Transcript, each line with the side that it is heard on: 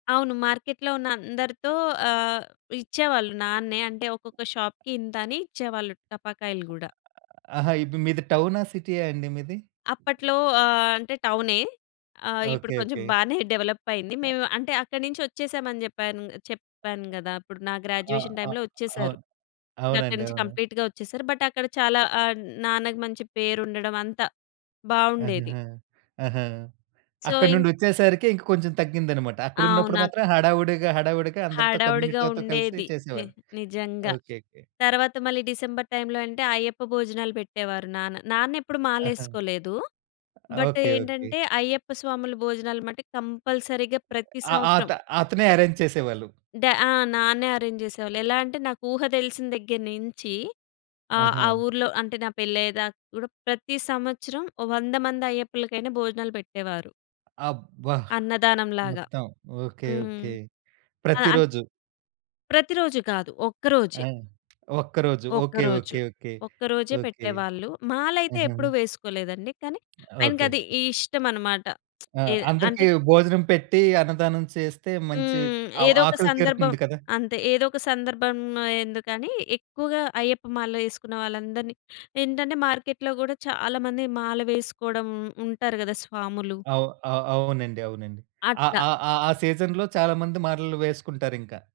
left: అవును. మార్కెట్లో ఉన్న అందరితో ఆహ్, ఇచ్చేవాళ్ళు నాన్నే అంటే ఒక్కొక్క షాపుకి ఇంతని ఇచ్చేవాళ్ళు టపాకాయలు గుడా.
right: ఆ ఆహా! ఇబ్ మీది టౌనా, సిటీయా అండి మీది?
left: అప్పట్లో ఆహ్, అంటే టౌనే ఆహ్, ఇప్పుడు
right: ఓకే.
left: కొంచెం
right: ఓకే.
left: బానే డెవలపయింది.
right: ఆ
left: మేం అంటే అక్కడినించి ఒచ్చేసాం అని జెప్పాను చెప్పాను గదా! ఇప్పుడు నా
right: ఆ!
left: గ్రాడ్యుయేషన్
right: ఆ!
left: టైమ్‌లో ఒచ్చేసారు.
right: అవును.
left: ఇంక అక్కడి
right: అవునండి.
left: నుంచి
right: అవును.
left: కంప్లీట్‌గా ఒచ్చేసారు. బట్ అక్కడ చాలా ఆహ్, నాన్నకి మంచి పేరు ఉండడం అంతా బావుండేది.
right: ఆహాహా! ఆహా!
left: సో,
right: అక్కడి
left: ఇం
right: నుండొచ్చేసరికే ఇంకా కొంచెం తగ్గిందన్నమాట.
left: అవును.
right: అక్కడున్నప్పుడు
left: అక్
right: మాత్రం హడావుడిగా హడావుడిగా అందరితో
left: హడావిడిగా
right: కమ్యూనిటీతో
left: ఉండేది.
right: కలిసి
left: ని
right: చేసేవారు.
left: నిజంగా.
right: ఓకే. ఓకే.
left: తరువాత మళ్ళీ డిసెంబర్ టైంలో అంటే అయ్యప్ప భోజనాలు పెట్టేవారు నాన్న, నానేప్పుడూ
right: ఆహా!
left: మాలేసుకోలేదు. But
right: okay. ఓకే.
left: ఏంటంటే, అయ్యప్ప స్వాముల భోజనాలు మట్టి కంపల్సరీగా ప్రతి
right: ఆహ్,
left: సంవత్సరం.
right: అతా అతనే అరేంజ్ చేసేవాళ్ళు.
left: డ ఆ! నాన్నే అరేంజ్ జేసేవాళ్ళు. ఎలాంటే నాకు ఊహ దెలిసిన దగ్గర నించి, ఆహ్, ఆ
right: ఆహా!
left: ఊర్లో అంటే నా పెళ్లి అయ్యేదాకా గూడా ప్రతి సంవత్సరం ఓ 100 మంది అయ్యప్పలకైనా భోజనాలు పెట్టేవారు.
right: అబ్బా!
left: అన్నదానం లాగా.
right: మొత్తం. ఓకే.
left: హ్మ్.
right: ఓకే.
left: ఆ! ఆన్
right: ప్రతిరోజు.
left: ప్రతిరోజు కాదు. ఒక్క రోజే.
right: ఆ! ఒక్కరోజు ఓకే.
left: ఒక్కరోజు.
right: ఓకే. ఓకే.
left: ఒక్కరోజే
right: ఓకే.
left: పెట్టేవాళ్ళు. మాలైతే
right: ఆహా!
left: ఎప్పుడూ వేసుకోలేదండి. కానీ
right: ఓకే.
left: ఆయనకది ఇష్టమన్నమాట.
right: ఆ!
left: ఏ అంటే
right: అందరికి భోజనం పెట్టి, అన్నదానం చేస్తే మంచి
left: హ్మ్.
right: అవ్
left: ఏదోక
right: ఆకలి
left: సందర్భం
right: తీరుతుంది కదా!
left: అంతే. ఏదోక సందర్భం ఎందుకని, ఎక్కువగా అయ్యప్ప మాల ఏసుకున్న వాళ్ళందరిని ఏంటంటే, మార్కెట్లో గూడా చాలా మంది మాల వేసుకోడం ఉంటారు గదా! స్వాములు.
right: అవ్ ఆ అవునండి. అవునండి. ఆ
left: అట్లా.
right: ఆ ఆ ఆ సీజన్‌లో చాలా మంది మలలు వేసుకుంటారింకా.